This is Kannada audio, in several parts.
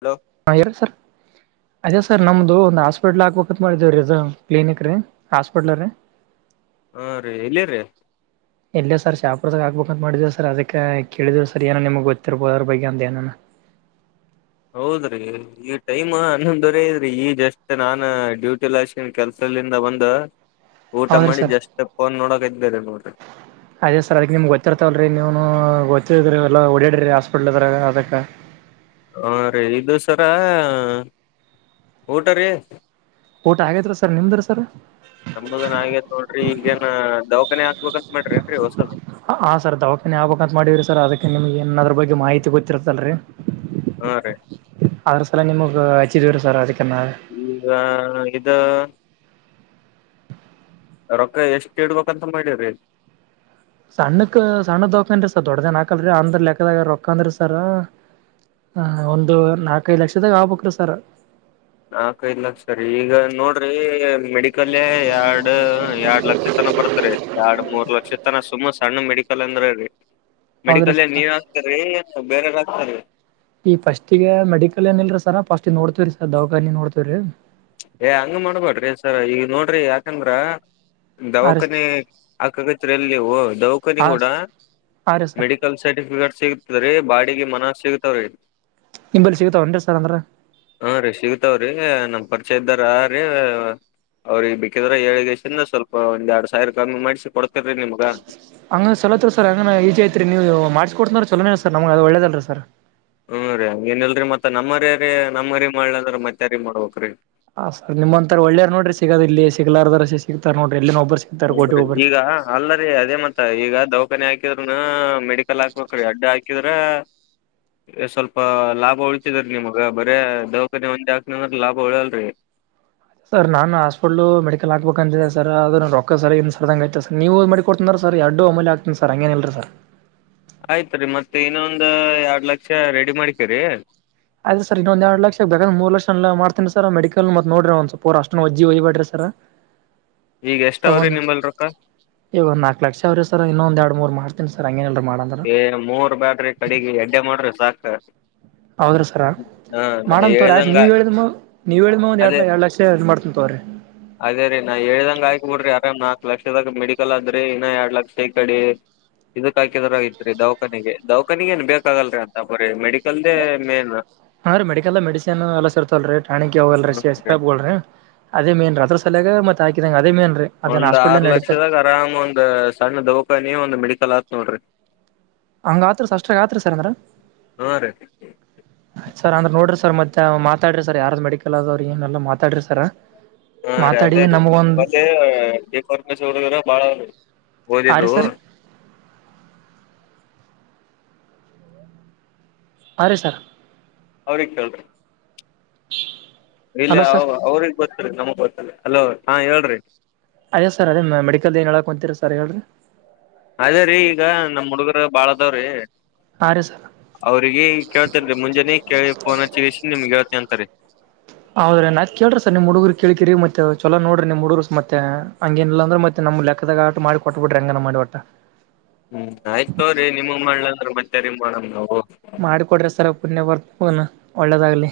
ಹಲೋ ಹಾ ಹೇಳ್ರ ಸರ್ ಅದೇ ಸರ್ ನಮ್ದು ಒಂದು ಹಾಸ್ಪಿಟ್ಲ್ ಹಾಕಬೇಕತ್ ಮಾಡಿದೆವ್ರಿ ಇದ ಕ್ಲಿನಿಕ್ ರೀ ಹಾಸ್ಪಿಟ್ಲ್ ರೀ. ಹ್ಮ್ ರೀ ಎಲ್ಲಿ ರೀ. ಇಲ್ಲೆ ಸರ್ ಶಹಪುರದಾಗ್ ಹಾಕ್ಬೇಕಂತ ಮಾಡಿದೆವು ಸರ್ ಅದಕ್ಕೆ ಕೇಳಿದ್ವು ಸರ್ ಏನೋ ನಿಮುಗ್ ಗೊತ್ತಿರ್ಬೋದ ಅದ್ರ ಬಗ್ಗೆ ಅಂದ್ ಏನನ. ಹೌದ್ರೀ. ಈ ಟೈಮ್ ಹ ನ್ನೊಂದೊರಿ ಆಗ್ಯಾದ್ರಿ ಈ ಜಸ್ಟ್ ನಾನ್ ಡ್ಯೂಟಿ ಲೆಸ್ಕಂದ ಕೆಲ್ಸಲಿಂದ ಬಂದ ಊಟ ಹೌದ್ರೀ ಮಾಡಿ ಸರ್ ಜಸ್ಟ್ತ್ ಫೋನ್ ನೋಡಗತಿವೇವ್ರೀ [unintelligible] ಅದೇ ಸರ್ ಅದಕ್ಕೆ ನಿಮ್ಗ ಗೊತ್ತಿರ್ತಾವಲ್ಲ ರೀ ನೀವುನು ಗೊತ್ತಿದ್ರೀ ಎಲ್ಲ ಒಡ್ಯಡಿರಿ ಹಾಸ್ಪಿಟ್ಲ್ ಅದ್ರಾಗ್ ಅದಕ್ಕ. ಹಾ ರೀ ಇದು ಸರ ಊಟ ರೀ. ಊಟ ಆಗೇತ್ತ್ರ ಸರ್ ನಿಮ್ದ್ರ ಸರ್. ನಮ್ದುನು ಆಗೈತ ನೋಡ್ರಿ ಈಗೇನ ದವಾಖಾನೆ ಹಾಕ್ಬೇಕಂತ್ ಮಾಡ್ರಿ ಏನ್ರಿ ಹೊಸದ. ಹಾ ಸರ್ ದವಕನಿ ಹಾಕ್ಬೇಕ ಅಂತ ಮಾಡೀವಿರೀ ಸರ್ ಅದಕ್ಕೆ ನಿಮ್ಗೆ ಎನ್ ಅದರ್ ಬಗ್ಗೆ ಮಾಹಿತಿ ಗೊತ್ತಿರತದಲ್ರಿ. ಹಾ ರೀ ಅದ್ರ ಸಲ್ಯ ನಿಮಗ್ ಹಚ್ಚಿದಿವ್ರೀ ಸರ್ ಅದಕ್ ನಾವೆ. ಈಗ ಇದ. ರೊಕ್ಕ ಎಷ್ಟ್ ಇಡ್ಬೇಕ್ಂತ ಮಾಡಿರಿ. ಸಣ್ಣಕ್ ಸಣ್ಣ ದವಕಾನಿ ಸರ್ ದೊಡ್ಡದೇನ್ ಹಾಕಲ್ರಿ ಅಂದ್ರ ಲೆಕ್ಕದಾಗ ರೊಕ್ಕಂದ್ರ ಸರ್. ಹ ಒಂದು ನಾಲ್ಕೈದು ಲಕ್ಷದಾಗ ಆಗ್ಬೇಕ್ರಿ ಸರ್. ನಾಕೈಐದ್ ಲಕ್ಷ ರಿ ಈಗ ನೋಡ್ರಿ ಮೆಡಿಕಲೆ ಎರಡ್ ಎರಡ್ ಲಕ್ಷ ಲಕ್ಷತನ ಬರ್ತಾದ್ರಿ ಎರಡ್ ಮೂರ್ ಲಕ್ಷ ತನ ಸುಮ್ ಸಣ್ಣ ಮೆಡಿಕಲ್ ಅಂದ್ರ ರೀ. ಹೌದ್ರಿ ಮೆಡಿಕಲೆ ಸರ್ ನೀವೆ ಹಾಕ್ತೀರಿ ಎನ್ ಬೇರೆರ ಹಾಕ್ತಾರಿ. ಈ ಫಸ್ಟಿಗೆ ಮೆಡಿಕಲ್ ಏನ್ ಇಲ್ರಿ ಸರ್ ಫಸ್ಟ್ ನೋಡ್ತಿವರಿ ಸರ್ ದವಾಖಾನಿ ನೋಡ್ತೇವ್ರೀ. ಏ ಹಂಗ ಮಾಡ್ಬೇಡ್ರಿ ಸರ್ ಈಗ ನೋಡ್ರಿ ಯಾಕಂದ್ರ ಹಾ ರೀ ಸರ್ ದವಖಾನಿ ಹಾಕಗತ್ರಲ್ ನೀವು ದೌಖನಿ ಹಾ ಗೂಡ ಹಾ ರೀ ಸರ್ ಮೆಡಿ ಕಲ್ ಸರ್ಟಿಫಿಕೇಟ್ ಸಿಗತದ ರೀ ಬಾಡಿಗಿ ಮನಾರ್ ಸಿಗತಾವ್ರೀ. ನಿಂಬಲ್ಲಿ ಸಿಗತಾವೇನ್ರಿ ಸರ್ ಅಂದ್ರ. ಹಾ ರಿ ಸಿಗತಾವ್ರೀ ನಮ್ ಪರಿಚಯ ಇದ್ದಾರ ಹಾ ರೀ ಅವ್ರಿಗ್ ಬೇಕಿದ್ರ ಹೇಳ್ ಗೆಸಿಂದ್ರ ಸ್ವಲ್ಪ ಒಂದ್ ಎರಡ್ ಸಾವಿರ ಕಮ್ಮಿ ಮಾಡ್ಸಿ ಕೊಡ್ತಿರೀ ನಿಮ್ಗ. ಹಂಗ ಚಲೋ ಆತ್ರಿ ಸರ್ ಹೆಂಗನ ಈಜಿ ಐತ್ರಿ ನೀವು ಮಾಡ್ಕ್ಸೋತನಂದ್ರ ಚಲೋನೆ ಅದ್ ಸರ್ ನಮಗ ಅದು ಒಳ್ಳೇದೆ ಆಲ್ರ ಸರ್. ಹ್ಮ್ ರಿ ಹಂಗೇನಿಲ್ರಿ ಮತ್ತ ನಮ್ಮರೆರಿ ನಮ್ಮರಿಗ ಮಾಡ್ಲಲಿಲ್ ಅಂದ್ರ ಮತ್ಯಾರಿಗ ಮಾಡ್ಬೇಕ್ ರೀ. ಹ ಸರ್ ನಿಮ್ ಅಂತರ ಒಳ್ಳೇರ್ ನೋಡ್ರಿ ಸಿಗದ ಇಲ್ಲಿ ಸಿಗ್ಲಾರದಾರ ಸಿ ಸಿಗ್ತತಾರ್ ನೋಡ್ರಿ ಎಲ್ಲನ ಒಬ್ರು ಸಿ ಹಿಂಗ್ರಿ ಈಗಾ. ಅಲ್ಲರಿ ಅದೇ ಮತ್ತ ಈಗ ದೌಖಾನೆ ಹಾಕಿದ್ರನ ಮೆಡಿಕಲ್ ಹಾಕ್ಬೇಕ್ರಿ ಏಡ್ಡು ಹಾಕಿದ್ರ. ಏ ಸ್ವಲ್ಪ ಲಾಭ ಉಳಿತಿದ್ರರಿ ನಿಮಗ ಬರೇ ದೌಖಾನೆ ಒಂದೆ ಹಾಕತನಂದ್ರ ಲಾಭ ಉಳ್ಯಾಲ್ರಿ. ಸರ್ ನಾನು ಹಾಸ್ಪಿಟ್ಲ್ ಮೆಡಿಕಲ್ ಹಾಕ್ಬೇಕು ಅಂತಿದೆ ಸರ್ ಅದ ರೊಕ್ಕಸರಿಯಿಲ್ಲ ಸರ್ ನೀವು ಕೊಡ್ತನ ಸರ್ ಎಡ್ಡು ಒಮ್ಮೆನೇಲಿಗೆ ಹಾಕ್ತಿನಿ ಸರ್ ಹಂಗೇನಲ್ರರಿರ್. ಆಯ್ತ್ ರೀ ಮತ್ತ ಇನ್ನೊ ಒಂದ ಎರಡ್ ಲಕ್ಷ ರೆಡಿ ಮಾಡಿಕೇರಿ. ಆಯ್ತು ಸರ್ ಇನ್ನಂದ ಎರಡ್ ಲಕ್ಷಕ್ ಬೇಕಂದ್ರ ಮೂರ್ ಲಕ್ಷ ಮಾಡ್ತೀನ ಮೆಡಿಕಲ್ ನೋಡ್ರಿ ಒಂದ ಸ್ವಲ್ಪ ಅಷ್ಟ ವಜ್ಜಿ ವಹ್ ಬಿರಿ ಸರ್. ಈಗ ಎಷ್ಟ ಸ ಅವ್ರಿ ಒಂದ್ ನಿಂಬಲ್ಲಿ ರೊಕ್ಕ ಈಗ ನಾಲ್ಕ್ ಲಕ್ಷ ಅವ್ರೀ ಸರ್ ಇನ್ನೊಂದ ಎರಡು ಮೂರ್ ಮಾಡತೀನ ಸರ್ ಹಂಗೇನಲ್ರಿ ಮಾಡೋನಾ ಏ ಮೂರ್ ಬ್ಯಾಡ್ರಿ ಕಡೆಗ ಎಡ್ಡೆ ಮಾಡ್ರಿ ಸಾಕ. ಹೌದ್ರ ಸರ ಹ ನಾ ಮಾಡಮ್ತಕೋರಿ ಹೇಳ್ದಂಗ ನೀವ ಹೇಳಿದ್ಮ ನೀವ್ ಹೇಳಿದ್ಮ ಎರ ಅದೇ ಎರಡು ಲಕ್ಷ. ಮಾಡ್ತೀನಿ ತಕೋರಿ. ಅದೇ ರೀ ನಾ ಹೇಳ್ದಂಗ ಆಯಕ್ ಬಿಡ್ರಿ ಅರಾಮ್ ನಾಲ್ಕ್ ಲಕ್ಷದಾಗ ಮೆಡಿಕಲ್ ಅದ್ರಿ ಇನ್ನ ಎರಡ್ ಲಕ್ಷ. ಇದಕ್ ಹಾಕಿದ್ರ ಐತ್ರಿ ದೌವಖಾನಗೆ ದೌಖಾನಗ ಏನ್ ಬೇಕಾಗಲ್ರರಿ ಅಂತ ಬ್ರೀ ಮೆಡಿಕಲ್ದೇ ಮೇನ್. ಅಂದ್ರೆ ಮೆಡಿಕಲ್ಲ್ಲ ಮೆಡಿಸನ್ ಎಲ್ಲಾರ್ತಲ್ರರಿ ಟಾಣಿ ಹೋಗಲ್ರಿ ಸ ಸಪ್ಲ್ರಿ. ಅದೇ ಮೇನ್ ಅದ್ರಸಲಾಗ ಮತ್ ಹಾಕಿದಂಗ ಅದೇ ಮೇನ್ರೀ. ಒಂದ್ ಆರ್ ಲಕ್ಷದಾಗ ಆರಾಮ ಒಂದ್ ಸಣ್ಣ ದೌಖಾನಿ ಒಂದ್ ಮೆಡಿಕಲ್ ಆತ್ ನೋಡ್ರಿ. ಹಂಗ ಆತ್ಸರ್ ಅಷ್ಟಾಗ ಆತ್ರಿ ಸರ್ ಅಂದ್ರ. ಹಾ ರೀ [unintelligible] ಸರ್ ಅಂದ್ರ ನೋಡ್ರಿ ಸರ್ ಮತ್ತೆ ಮಾತಾಡ್ರಿ ಸರ್ ಯಾರ್ದ ಮೆಡಿಕಲ್ ಆದದ್ ಏನಲ್ಲ ಮಾತಾಡ್ರರಿ ಸರ್. ಹಾ ರೀ ಮಾತಾಡಿ ಅಲ್ಲೇ ನಮ್ಗೊಂದ್ ಮತ್ತೆ ಪರಮೇಶ್ ಅವರ್ರ ಬಾಳ ಆ ಓದಿದ್ದು ರೀ ಸರ್ ಹಾರೀ ಸರ್. ಅವ್ರಿಗೆ ಕೇಳ್ರಿ. ಇಲ್ಲ ಹಲೋ ಸರ್ ಅವ್ರಗ್ ಗೊತ್ತರಿ ನಮಗ್ ಗೊತ್ತ ಹಲೋ ಹಾ ಹೇಳ್ರಿ ಅದೇ ಸರ್ ಅದೆ ಮೆಡಿಕಲ್ ಏನೋಹೇಳಕ್ಕಂತೀರಿ ಸರ್ ಹೇಳ್ರಿ ಅದೇರೀ ಈಗ ನಮ್ ಹುಡುಗರ ಬಾಳದಾವ್ರೀ. ಹರೀ ಸರ್. ಅವ್ರಿಗೆ ಕೇಳ್ತೇನ್ ರೀ ಮುಂಜಾನೆ ಕೇಳಿ ಫೋನ್ ಹಚ್ಚಿಸಿ ನಿಮ್ಗೆ ಹೇಳ್ತೇ ಅಂತಾರೆರಿ. ಹೌದ್ರೀ ನಾತ್ ಕೇಳ್ರಿ ಸರ್ ನಿಮ್ಮ ಹುಡುಗರು ಕಳ್ತಿರಿ ಮತ್ತ ಚಲೋ ನೋಡಿ ನಿಮ್ ಹುಡುಗರುರ್ ಮತ್ತೆ ಹಂಗೇನಿಲ್ಲ ಅಂದ್ರ ಮತ್ತೆ ನಮ್ಮ ಲೆಕ್ಕದಾಗ ಆಟ ಮಾಡಿ ಕೊಟ್ಬ ಬಿರಿ ಹೆಂಗನ ಮಾಡಿ ಒಟ್ಟ. ಹ್ಮ್ ಆಯ್ತ್ರಿ ನಿಮ್ಮಗೆ ಮಾಡ್ಲಂಗ್ರ ಮತ್ತರಿ ಮಾಡಮ ನಾವು. ಮಾಡಕೊಡ್ರೆ ಸರ್ ಪುಣ್ಯ ಬರ್ತ ಒಳ್ಳೆದಾಗ್ಲಿ.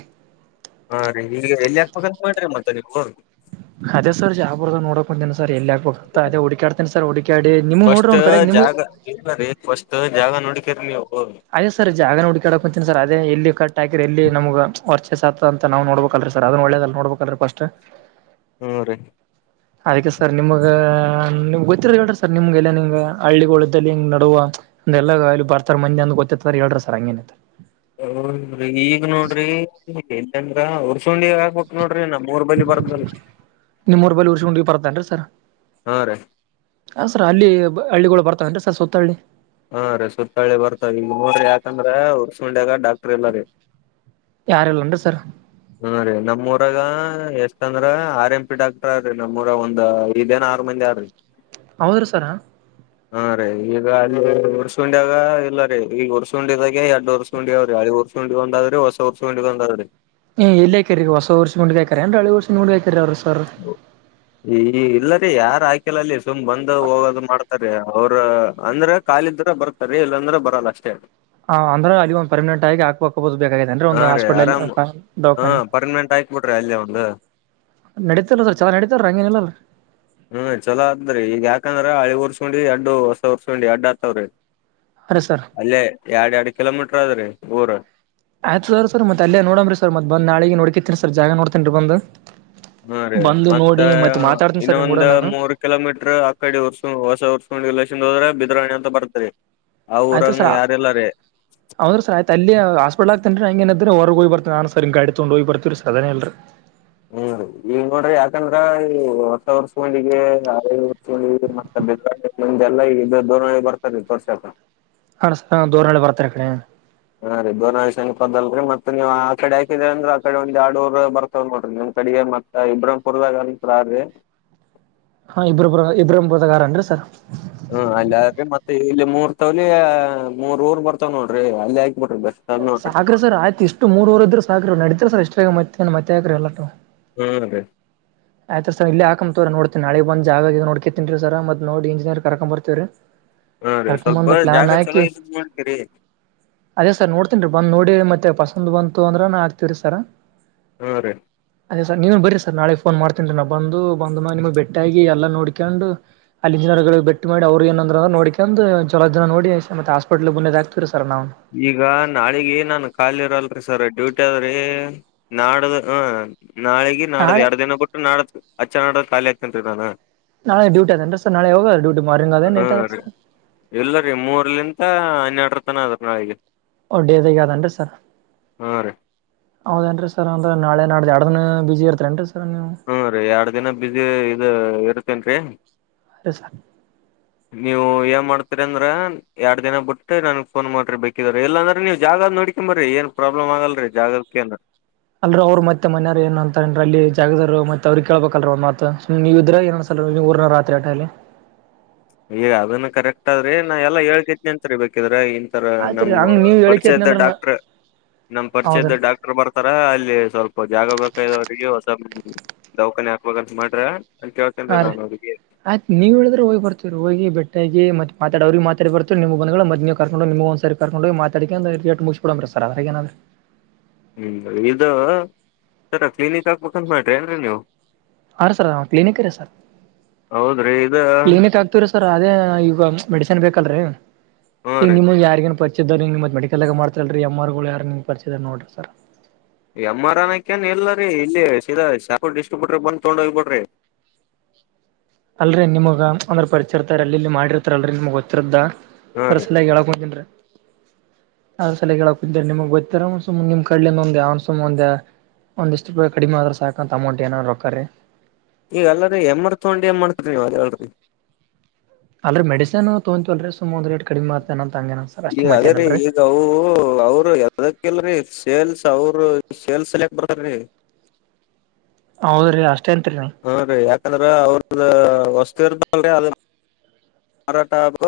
ಹಾ ರೀ ಈಗ ಎಲ್ಲಿ ಹಾಕ್ಬೇಕಂತ ಮಾಡ್ರಿ ಮತ್ತ ನೀವು. ಅದೇ ಸರ್ ಜಾವರ್ದ ನೋಡಕ್ ಬಂದಂತಿನನ ಸರ್ ಎಲ್ಲಿ ಆಗ್ಬೋುದು. ಅದೇ ಹುಡಕಾಡ್ತೇ ಸರ್ ಹುಡಕಾಡಿ ನೀ ಫಸ್ಟ್ ನೋಡ್ರ ಒಂದು ಕಡೆಗ್ ನಿಮ್. ಜಾಗ ಇಲ್ಲ ರೀ ಫಸ್ಟ್ ಜಾಗ ನೋಡಿಕರಿ ನೀವು. ಅದೇ ಸರ್ ಜಾಗನ ಹುಡುಕಾಡಕ ಹೊಂತಿನಿ ಸರ್ ಅದೇ ಎಲ್ಲಿ ಕರೆಕ್ಟ್ ಹಾಕಿರ ಎಲ್ಲಿ ನಮಗೆ ವರ್ಚೇಸ್ ಆತಂತ. ನಾ ನೋಡ್ಬೇಕಲ್ರಿ ಸರ್ ಅದ ಒಳ್ಳೇದಲ್ಲ ನೋಡ್ಬೇಕಲ್ರಿ ಫಸ್ಟ್. ಹುನ್ರಿ. ಅದ್ಕ್ಕೆ ಸರ್ ನಿಮಗ ನಿಮ್ಮ ಗೊತ್ತಿರ ಹೇಳ್ರಿ ಸರ್ ನಿಮ್ಗೆಲ್ಲ ನಿಂಗ್ ಹಳ್ಳಿಗಳಳ್ದದಲ್ಲಿ ಹಿಂಗ ನಡುವ. ಅಲ್ಲ ಇಲ್ಲಿ ಬರ್ತಾರ ಮಂದ ಅಂದ ಗೊತ್ತತಿ ಅಂತ ಹೇಳ್ರಿ ಸರ್ ಹಂಗೇನ. ಈಗ ನೋಡ್ರಿ ಹೇಲ್ತನ್ರ ಅವ್ರ. ಚುಂಡಿ ಹ ಆಗ್ಬೇಕಕ್ ನೋಡ್ರಿ ನಮ್ಮ್ ಮೂರ್ [unintelligible] ನಿಮ್ಮ ಊರು [unintelligible] ಬರ್ತನ್ರ ಸರ್. ಹಾ ರೀ ಹಾಂ ಸರ್ ಅಲ್ಲಿ ಹಳ್ಳಿಗಳು ಬರ್ತವೆರೀ ಸರ್ ಸುತ್ತಳ್ಳಿ ಹಾರೀ ಸುತ್ತಳ್ಳಿ ಬರ್ತಾವ ಈಗ ನೋಡ್ರಿ ಯಾಕಂದ್ರೆ ಉರ್ಸ್ಕೊಂಡ್ಯಾಗ ಡಾಕ್ಟ್ರರ್ ಇಲ್ಲ ರೀ. ಯಾರಲ್ಲನ್ರಿ ಸರ್. ಹಾ ರೀ ನಮ್ಮೂರಾಗ ಎಷ್ಟ ಅಂದ್ರ ಆರ್ ಎಂ ಪಿ ಡಾಕ್ಟರ್ ಆರಿ ನಮ್ಮೂರ ಒಂದ್ ಐದು ಏನ್ ಆರ ಮಂದಿ ಆರಿ [unintelligible] ಹೌದ ರಿ ಸರ್ ಹಾ ರೀ ಈಗ ಅಲ್ಲಿ ಉರ್ಸ್ಕೊಂಡ್ಯಾಗ ಇಲ್ಲ ರೀ ಈಗ ಉರ್ಸಕೊಂಡಿದಾಗೆ ಎಡ್ಡ ವರ್ಷ ಹಳಿ ಉರಸೊಂಡಿ ಒಂದಾದ್ರಿ ಹೊಸ ಉರಸೋಂಡಿ ಒಂದಾದ್ರಿ ಹ ಎಲ್ಲೇ ಹಾಕಿರಿ ಹೊಸ ಉರ್ಸೊಂಡಿ ನಾಗ ಹಾಕ್ಯಾರಿ ಅ್ರ ಹಳಿ ಉಸೋಂಡಗ ಹಾಕ್ಯಾರಿ ಅವರು ಸರ್ ಈ ಇಲ್ಲರಿ ಯಾರ ಹಾಕಿಲ್ಲ ಅಲ್ಲಿ ಸುಮ್ ಬಂದ ಹೋಗೋದು ಮಾಡ್ತಾರ ಅ ಅವ್ರ ಅಂದ್ರ ಖಾಲಿದ್ರ ಬರ್ತಾರೆ ಇಲ್ಲಾಂದ್ರ ಬರಲ್ಲ ಅಷ್ಟೇ ಅ ಹಾ ಅಂದ್ರ ಅಲ್ಲಿ ಒಂದು ಪರ್ಮಿನಂಟ್ ಆಗಿ ಹಾಕ್ಬೇಕ ಬೋದು ಬೇಕಾಗಿದೆ ಅನ್ರಿ ಹಾ ಒಂದು ರೀ ಹಾಸ್ಪಿಟಲ್ನಲ್ಲಿ ಆರಾಮ್ ಹಾ ದವಾಖಾನೆ ಪರ್ಮನೆಂಟ್ ಹಾಕ್ಬಿಟ್ರಿ ಅಲ್ಲೇ ಒಂದು ನಡಿತದ ಚೆನ್ನಾಗಿ ನಡೀತದ ಹಂಗೇನಿಲ್ಲ ರೀ ಹುಂ ಚಲೋ ಆತದರಿ ಈಗ ಯಾಕಂದ್ರ ಹಳಿ ಉರ್ಕೊಂಡಿ ಎಡು ಹೊಸ ಹೊರ್ಸ್ಕೊಂಡಿ ಎಡ್ ಆತಾವ್ರಿ ಹಾರೀ ಸರ್ ಅಲ್ಲೇ ಎರಡ್ ಎರಡ್ ಕಿಲೋಮೀಟರ್ ಅದ್ ರಿ ಊರ ಆಯ್ತು ಸರ್ ಅಲ್ಲೇ ನೋಡಂಬರಿ ಸರ್ ಬಂದು ನಾಳಿಗ ನೋಡ್ಕಿನರಿ ಸರ್ ಜಾಗ ನೋಡ್ತೀ ಸರ ಬಂದ ಹಾ ರೀ ಬಂದು ಮತ್ತ ನೋಡಿ ಮತ್ತ ಮಾತಾಡ್ತನಿ ಇನ್ನ ಸರ್ ನಿಮ್ ಗೂಡ ಒಂದ್ ನಾನು ಮೂರ್ ಕಿಲೋಮೀಟರ್ ಅಕ್ಕಡಿ ಉರ್ಸು ಹೊಸ ಉರ್ಸೊಂಡು [unintelligible] ಹೋದ್ರೆ ಬಿದ್ರಾಣಿ ಅಂತ ಬರ್ತರಿ ಆ ಊರಂಗನು ಯಾರಿಲ್ಲಾರಿ ಹೌದ್ರೀ ಸರ ಆಯ್ತ ಅಲ್ಲಿ ಹಾಸ್ಪಿಟಲ ಹಾಕತನ್ ಹಂಗ ಏನ್ರೆ ಇದ್ರ ಹೊರ್ ಹೋಗಿರ್ತನ ಸರ್ ಗಾಡಿ ತೊಗೊಂಡ ಹೋಗಿರ್ತೀರಿ ಸರ್ ಅದೇನೀಲ್ರಿ ಹುಂ ಈಗ ನೋಡ್ರಿ ಯಾಕಂದ್ರ ಈ ಹೊಸ ವರ್ಷ [unintelligible] [unintelligible] ತೋರ್ಸಾಕ ಅನ್ಸತಾ ದೂರನ್ನು [unintelligible] ಬರ್ತಾರೆ ಕಡೆ [unintelligible] ಅಲ್ರಿ ಮತ್ತ ನೀವ ಆ ಕಡೆ ಹಾಕಿದೀ ಅಂದ್ರ ಆ ಕಡೆ ಒಂದು ಎಡುರು ಬರ್ತ ನೋಡ್ರಿ ನಿಮ್ ಕಡೆಗೆ ಮತ್ತ ಇಬ್ರಾಹಿಂಪುರ್ ಇಬ್ರ ಹಾರಿ ಹಾಂ ಇಬ್ರಪುರ ಇಬ್ರಂಪುರದಾಗಾರನ್ರರಿ ಸರ್ ಹ್ಮ್ ಅಲ್ಲಿ ಹಾರಿ ಮತ್ತೆ ಇಲ್ಲಿ ಮೂರ್ ತವಲಿ ಮೂರ್ ಊರ್ ಬರ್ತಾವ ನೋಡ್ರಿ ಅಲ್ಲಿ ಹಾಕಿ ಬಿಡ್ರಿ ಬೆ ಸಾಕ್ರಿ ಸರ್ ಆಯ್ತು ಇಷ್ಟು ಮೂರವೂರ ಇದ್ರ ಸಾಕ್ರರಿ ನಡೀತದರಿ ಸರ್ ಇಷ್ಟ್ರ ಮತ್ತೆ ಮತ್ತೆ ಆಕ್ರ [unintelligible] ಹುಂ ರೀ ಆಯ್ತ ಸರ್ ಇಲ್ಲಿಯೇ ಹಾಕೋಂತೋರಿವ ನೋಡ್ತೀನಿ ನಾಳೆ ಬಂದ ಜಾಗ ನೋಡ್ಕತಿನ್ ಸರ್ ಮತ ನೋಡಿ ಇಂಜಿನಿಯರ್ ಕರ್ಕೊ ಬರ್ತೀವರಿ ಹಾ ರೀ ಸ್ವಲ್ಪ ಜಾಗ ಚಲೋ ಇದ ಮಾಡ್ ಕೋರಿ ಅದೇ ಸರ್ ನೋಡ್ತೀನ್ ರೀ ಬಂದ್ ನೋಡಿ ಮತ್ತೆ ಪಸಂದ್ ಬಂತು ಅಂದ್ರ ಹಾಕತಿವ್ರಿ ಸರ್ ಹಾ ರೀ ಅದೇ ಸರ್ ನೀವನ್ ಬರಿ ಸರ್ ನಾಳೆ ಫೋನ್ ಮಾಡ್ತೀನ್ರಿ ನ ಬಂದು ಬಂದ ಮ್ಯಾಲೆ ನಿಮಗ್ ಬೆಟ್ಟಾಗಿ ಎಲ್ಲಾ ನೋಡ್ಕೊಂಡು ಅಲ್ಲಿ ಇಂಜಿನಿಯರ್ ಗ್ ಬೇಟಿ ಮಾಡಿ ಅವರು ಏಂದ್ರ ನೋಡಕೊಂಡ್ ಜಲೋ ದಿನ ನೋಡಿ ಮತ್ತ ಹಾಸ್ಪಿಟಲ್ ಮುಂದದ ಹಾಕ್ತಿವಿ ಸರ್ ನಾವು ಈಗ ನಾಳಿಗ ನಾನ್ ಖಾಲಿ ಇರಲ್ರಿ ಸರ್ ಡ್ಯೂಟಿ ಅದ್ ರೀ ನಾಡದ ಹ ನಾಳಿಗೆ ನಾಡ್ದ್ ನಾಳೆ ಎರಡ್ ದಿನ ಬ ಬಿಟ್ಟು ನಾಡ್ದ್ ಅಚ್ಚೀ ನಾಡದ ಖಾಲಿ ಆಗ್ತನ್ ನಾನು ನಾಳೆ ಡೂಟಿ ಅದನರಿ ಸರ್ ನಾಳಿ ಹೋಗದ ಡುಟಿ ಯಾವಾಗ ಅದ ಲೇಟ್ ಅದ ಏನ್ರೀ ಸರ್ ಇಲ್ಲರಿ ಮೂರಲಿಂದ್ರ ಹನ್ನೆರಡರ ತನ ಅದರಿ ನಾಳಿಗೆ ಒ ಡೇದಾಗ ಯಾದನರೀ ಸರ್ ಹಾ ರೀ ಹೌದೇನು ರೀ ಸರ್ ಅಂದರೆ ನಾಳೆ ನಾಡ್ದ ಎರಡ ದಿನ ಬಿಜಿ ಇರ್ತಿನ್ ರೀ ಸರ್ ನೀವು ಹುಂ ರಿ ಎರಡ್ ದಿನ ಬಿಸಿ ಇ ಇರ್ತ್ತೇನ್ರೀ [unintelligible] ಸರ್ ನೀವ ಏನ್ ಮಾಡ್ತೀರಿ ಅಂದ್ರ ಎರಡ್ ದಿನ ಬಿಟ್ಟೆ ನನ್ಗ್ ಫೋನ್ ಮಾಡ್ರಿ ಬೇಕಿದ್ರ ಇಲ್ಲಾಂದ್ರೆ ನೀವು ಜಾಗದ ನೋಡಿ ನಿ ಬರರಿ ಏನ್ ಪ್ರಾಬ್ಲಮ್ ಆಗಲ್ರೀ ಜಾಗಕ್ಕೆ. ಅಲ್ ಅವರು ಮತ್ತ ಮನೆಯಾರ ಏನ್ ಅಂತ ಅನ್ ಅಲ್ಲಿ ಜಾಗದಾರ ಮತ್ತ ಅವ್ರ ಕೇಳ್ಬೇಕಲ್ ಒಂದ್ತ ಮಾತು ನೀವು ಇದ್ರ ಏನ. ನೀವ್ ಊರಿನವರು ಅತಿರಿ ಏಟೆ ಅಲಿ. ಈಗ ಅದನ್ನ ಕರೆಕ್ಟ್ ಆದ್ರಿ ನಾ ಎಲ್ಲಾ ಹೇಳ್ಕೈದನೆಂತ್ರಿೀ ಬೇಕಿದ್ರ. ಸರ್ ಆಯ್ತ್ರಿ ನಮ್ಮ ಹಂಗ್ ನೀವ್ ಹೇಳಿಕೇತ್ನ ಪರಿಚಯದ ಅಂದ್ರ ಡಾಕ್ಟರ್ ನಮ್ಮ್ ಪರಿಚಯದ ಹೌದ್ರಿ ಡಾಕ್. ಬರ್ತಾರ ಅಲ್ಲಿ ಸ್ವಲ್ಪ ಜಾಗ ಬೇಕವರಿಗೆ ಹೊಸ ದವಾಖಾನಿ ಹಾಕ್ಬೇಕಂತ ಮಾಡ್ರೆ. ಅಲ್ಲಿ ಯಾವತೇನ್್ರೀ ಹಾ ರೀ ನಾನ್ ಅವ್ರಿಗೆ. ಆಯ್ತ್ ನೀವ ಹೇಳಿದ್ರೆ ಹೋಗಿ ಬರ್ತೀ ಹೋಗಿ ಬೆಟ್ಟಾಗಿಿ ಮತ್ ಮಾತಾಡ ಅವ್ರಿಗೆ ಮಾತಾಡಿ ಬರ್ತರ್ ನಿಮ್ಮ ಮಗಳು ಮ ನೀವು ಕಕೊಂಡು ನಿಮ್ಗಂದ್ರಿ. ಕರ್ೊಂಡೋಗ ಮಾತಾಡ ಮು ಬಿಡ ಸರ್ ಅಡ್ರಗೈನಾಡ್ರಿ. ಹ್ಮ್ ಇದು ಸರ ಕ್ಲಿನಿಕ್ ಹಾಕ್ಬೇಕಂತ ಮಾಡ್ರಿ ಏನ್ರರಿ ನೀವು. ಹ ರ ಸರ್ ಕ್ಲಿನಿಕ್ ರ ಸರ್ ಹೌದ್ರಿ ಇದ ಕ್ಲಿನಿಕ್ ಆಗ. ಸರ್ ಅದೇ ಈಗ ಮೆಡಿಸನ್ ಬೇಕಲ್ರೀ ಹ್ಞೂ ಈಗ ರೀ ನಿಮ ಯಾರಿಗನ್ ಪ. ನಿ ಮತ್ ಮಡಿಕಲ್ದಗ ಮಾಡತತಿಲ್ರಿ ಎಮ್ರ್ ಗಳು ಯಾರ ಪರಿಚಿದ ನೋಡರಿ ಸರ್. ಎಮ್ ಆರ್ ಅನಕ್ಕಏನ್ ಎಲ್ಲ ರೀ ಇಲ್ಲಿಾ ಶಾಪೂರ ಡಿಸ್ಟ್ರಿಬ್ಯೂಟ್ರ ಬಂದು ತೊೊಂಡ ಹೋಗ್ಬ ಬಿಡ್ರಿ. ಅಲ್ರೀ ನಿಮಗ ಅಂದ್ರ ಪರಿಚರ್ತ ಅಲ್ಲಿ ಇಲ್ಲಿ ಮಾಡಿರ್ತಾರಲ್ರಿ ನಿಮಗ್ ಗೊತ್ತಿರ್ತಿದ. ಹಾ ರೀ ರಸ್ಲ ಹೇಳಳಾಕ್ ಹೊಂಗೇನ್ರರಿ. [inaudible] ಅದ ಸಲಕ್ ನಿಮಗ್ ಗೊತ್ತರ ಸುಮ್ಮ ಕಡ್ಲಂದ ಅವ್ನು ಸುಮ ಒಂದ. ಒಂದಷ್ಟ ಕಡಿಮೆ ಆದ್ರ ಸಾಕಂತ ಅಮೌಂಟ್ ಏಾರ ರೊಕೀ. ಈಗ ಅಲ್ಲರಿೀ ಹೆಮ್ಮ್ರ್ ತೊಂಡ ಎ್ ಮಾಡ್ತರಿ ನೀವು ಅದ ಹೇಳರಿ. ಅಲ್ರಿ ಮೆಡಿಸನ್ ತೊಂತವಲ್ರಿ ಸುಮೊ್ ರೇಟ್ ಕಡಿಮ ಮಾಡ್ತೇ ಅಂಗೇನ. ಈಗ ಅದೇ ರೀ ಈಗ ಅವ ಅವರು. ಅದಕ್ಕೆಲ್ರೀ ಸೇಲ್ಸ್ ಅವರು ಸೇಲ್ಸ್ ಸೆಲೆಕ್ಟ್ ಬರೀ. ಹೌದ್ರಿ ಅಷ್ಟೇ ಅಂತತ್ರಿ ನ. ಹಾ ರಿ ಯಾಕಂದ್ರ ಅವ್ರದ ವಸ್ತಿ ಇರ್ದಲ್ರಿ ಅದ. ಮರಾಠ ಆಕ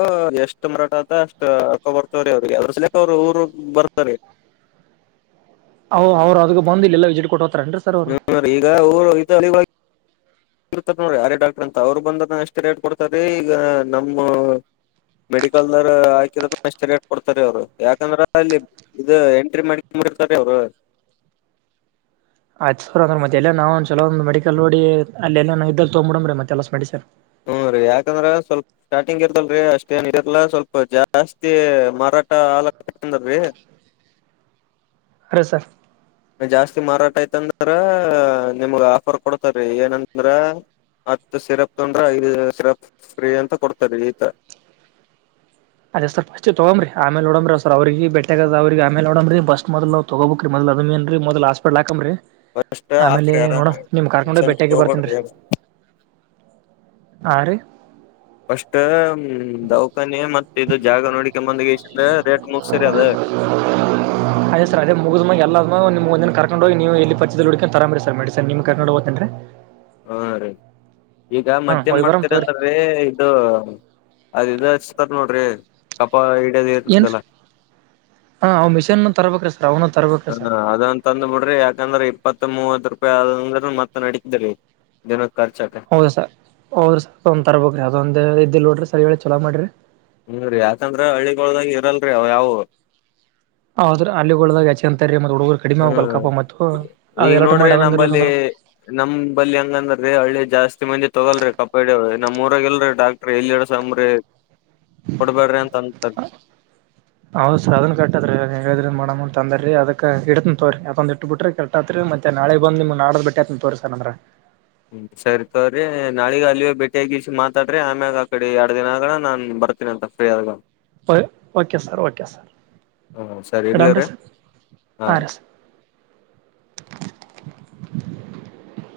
ಎಷ್ಟು ಮರಾಠ ಆತ ಅಷ್ಟ್ ಅಕ್ಕ ಬರ್ತವ್ರೀ ಅವ್ರಿಗೆ ಅದ್ರ ಸಲಕ್ ಅವ್ರರು ಊರ್ ಬರ್ತಾರೀ. ಅವರು ಅದ ಬಂದ ಇಿಲ್ಲಲ್ಲ ವಜಿಸಿಟ್ ಕೊಟ್ಟ ಹೋತಾರನ್ರೀ ಸರ್ ಅವರು. ಹ್ಮ್ ಈಗ ಊರು [inaudible] ಇತ ನೋಡಿ ಯಾರೇ ಡಾಕ್ಟರ್ ಅಂತ ಅವ್ರು ಬಂದದ ಎಷ್ಟ್ ರೇಟ್ ಕೊಡ್ತಾರೀ ಈಗ ನಮ್ಮ. ಮೆಡಿಕಲ್ ದಾರ ಹಾಕಿದ ಎಷ್ಟ ರೇಟ್ ಕೊಡ್ತಾರೆ ಅವ್ರು ಯಾಕಂದ್ರ ಅಲ್ಲಿ. ಇದು ಎಂಟ್ರಿ ಮಾಡಕೊಂಡಂಬಿರ್ತಾರೆ ಅವ್ರು. ಆಯ್ತ್ ಸುರ್ ಅ್ರ ಮತ್ತೆಲ್ಲ ನವು ಒ ಚಲೊಂದ ಮೆಡಿಕಲ್ ನೋಡಿ ಅಲ್ಲ ನಾವ ಇದ್ದಲ್ಲಿ ತಗ್ ಬಿಡ್ರೀ ಮತ್ತೆಲ ಮೆಡಿಸಿನ್. ಹ್ಮ ರೀ ಯಾಕಂದ್ರೆ ಸ್ವಲ್ಪ. ಸ್ಟಾರ್ಟಿಂಗ್ ಇರ್ತಲ್ರರಿ ಅಷ್ಟೇನ್ ಇಲ್ಲ ಸ್ವಲ್ಪ ಜಾಸ್ತಿ ಮಾರಾಟ ಆಲಲ್ರಿ. ಅದೇ ಸರ್. ಜಾಸ್ತಿ ಮಾರಾಟ ಆಯತಂದ್ರ ನಿಮ ಆಫರ್ ಕೊಡ್ತಾರೀ ಏನಂದ್ರ. ಹತ್ತು ಸಿರಪ್ ತೊಂದ್ರೆ ಐದು ಸಿರಪ್ ಫ್ರೀ ಅಂತ ಕೊಡ್ತಾರೆ ಈತ. ಅದೇ ಸರ್ಫಸ್ಟ್ ತಗಂಬ್ರಿ ಆಮೇಲೆಡಂಬ್ರ ಅವ ಸರ್ ಅವ್ರಿಗೆ ಬೆೆಗ ಅವ್ರಿಗೆ ಆೇಲೆಡಂಬ್ರಿ ಬಸ್ ಮೊದಲ್. ತಗೋಬೇಕಕ್ ಮದ ಅಮ ಏನ್ ಮದಲ್ ಹಸ್ಪಟ್ ಹಾಕಮ್ರರಿ. ಫಸ್ಟ್ ಆಮೇಲೆ ಹಾಕ್ರಿ ಆರಾಮ್ ನೋಡಮ ನಿಮ್ ಕಾರ್ಕೊಂಡ ಟೆನ್ಷನ್ ಬೆಟ್ಟಾಗ ತಗೋಬ್ಯಾಡ್ರಿ ಬರ್ತೇನ್ರಿ. ಆರಿ. ಫಸ್ಟ್ ಹ್ಮ ದೌಖಾನೆ ಮತ್ ಇದು ಜಾಗ ನೋಡಿಕಂಬಂದಂದ ರೇಟ್ ಮುಗಸರಿ ಅದ. [unintelligible] ಅದೇ ಸರ್ ಅದ ಮುಗ್ದ್ಾಗ ಎಲ್ಲ ನಿಮ್ ಒಂದ ಕರ್ೊಂಡೋಗ ನೀವುಲ್ಲಿ ಪರಿಚದಲ್ಲಿ ಹಡ್ಕೊಂಡ ತರ್ರಿ ಸರ್ ಮೆಸನ್ ನಿಮ್ ಕರ್ೊಂಡ ಹೋಗ್ೇನ್ರಿ. ಹಾ ರೀ ಈಗ ಹಾ ಮತ್ತ್ಯಾನ್ ಹೋಗಿ ಬರಮ್ ಮಾಡ್ತೀರ ತಗೋರಿ ಅಂದ್ರೀ. ಇದು ಅದ ಇದು ಹಚ್ತರ್ ನೋಡ್ರಿ ಕಪ ಹಿಡಿಯದ ಏನ್ರೀ ಇರ್ತದಲ್ಲ. [inaudible] ಹಾ ಅವ ಮಿಷನ್ ತರಬೇಕ ಅಲ್ಲಿ. [inaudible] ಲಗೂನ ತರಬೇಕ. [inaudible] ಅಂದರ್ ಆದಂತ [inaudible] ತಂದ್ ಬಿಡ್ರಿ ಯಾಕಂದ್ರ ಇಪ್ಪತ್ತ ಮೂವತ್ತ ರೂಪಾಯಿ ಆದಂದ್ರ ಮತ್ತ ನಡೇತದ್ರಿ ದಿನದ ಖರ್ಚ ಆಯ್ತ. [inaudible] ಹೌದು ಸರ್ ಹೌದು ಸರ್ ಒಂದ್ ತರಬಬೇಕು ರೀ ಅದ ಒಂದೇ ರೀತಿಯಲ್ಲಿ ನೋಡ್ರರಿ ಸರಿ ಹೇಳ ರಿ ಚಲೂ ಮಾಡ್ರರಿ. [inaudible] ಹು ರೀ ಯಾಕಂದ್ರ ಹಳ್ಳಿಗೊಳದಾಗ ಇರಲ್ರಿ ಅವ್ ಯಾವವು. [inaudible] ಹೌದರಿ ಹಳ್ಳಿಗಳದಾಗ ಹಚ್ಚಂತರಿ ಮತ್ತ ಹುಡುಗರು ಕಡಿಮೆ ಆಗಬೇಕ ಅಲ್ಲ ಹ್ಮ್. ಕಪ್ಪ ಮತ್ತು ಹೌದು ಅದ ಎರಾಟ ಮಾಡಿ ಅದೊಂದ ಇರ್ಲಕಂದ್ರ. [inaudible] ನಮ್ಮ ಬಲ್ಲಿ ಹಂಗಂದ್ರೀ ಹಳ್ಳಿ ಜಾಸ್ತಿ ಮಂದಿ ತೋಗಲ್ರಿ ಕಪ ಹಿಡಿಯೋದ ನಮ್ಮ ಊರಾಗಲ್ರಿ ಡಾಕ್ [inaudible] ರಿ ಇಲ್ಲೇ ಅದರಿ ಸಾಂಬಾರಿ ಕೊಡ್ಬೇಡ್ರಿ ಅಂತ ತಂತ [inaudible] ಹೌದ ಸರ್ ಅದನ ಕಟ್ಟದರೀ ನೀವ್ ಹೇಳಿದರ ಮಾಡಮ್ ತಂದ್ರರಿ ಅದಕ್ ಇಡತಿನ್ ತೋರರಿ ಅದಒಂದ ಇಟ್ಟ ಬಿಟ್ರೆ ಕೇಳ್ [inaudible] ರಾತ್ರಿ ಮತ್ತೆ ನಾಳೆಗ ಬಂದ ನಿಮ್ಮನ ನಾಡದ ಬೇಟ್ಟೆ ಆಗ್ತೀನ ತೋರ್ ಸರ್ ಅಂದರ್ [inaudible] ಸರಿ ತೋರರಿ ನಾಳಿಗ ಅಲ್ಲಿಯೇ ಭೇಟಿಯಾಗಿಸಿ ಮಾತಾಡರಿ ಆಮ್ಯಾಗ ಆ ಕಡೆ ಎರಡು ದಿನ ಆಗಣ ನಾನ್ ಬರ್ತೀನಿ ಅಂತ. [inaudible] ಫ್ರೀ ಆದಗ ಹೇಳ? [inaudible] ಓ ಓಕೆ ಸರ್ ಓಕೆ ಸರ್ ಹಾ ಸರಿ ಇಡಮ ರೀ ಇಡ್ಲಿರಿ ಸರ್ ಹಾ ರೀ ಸರ್. [inaudible]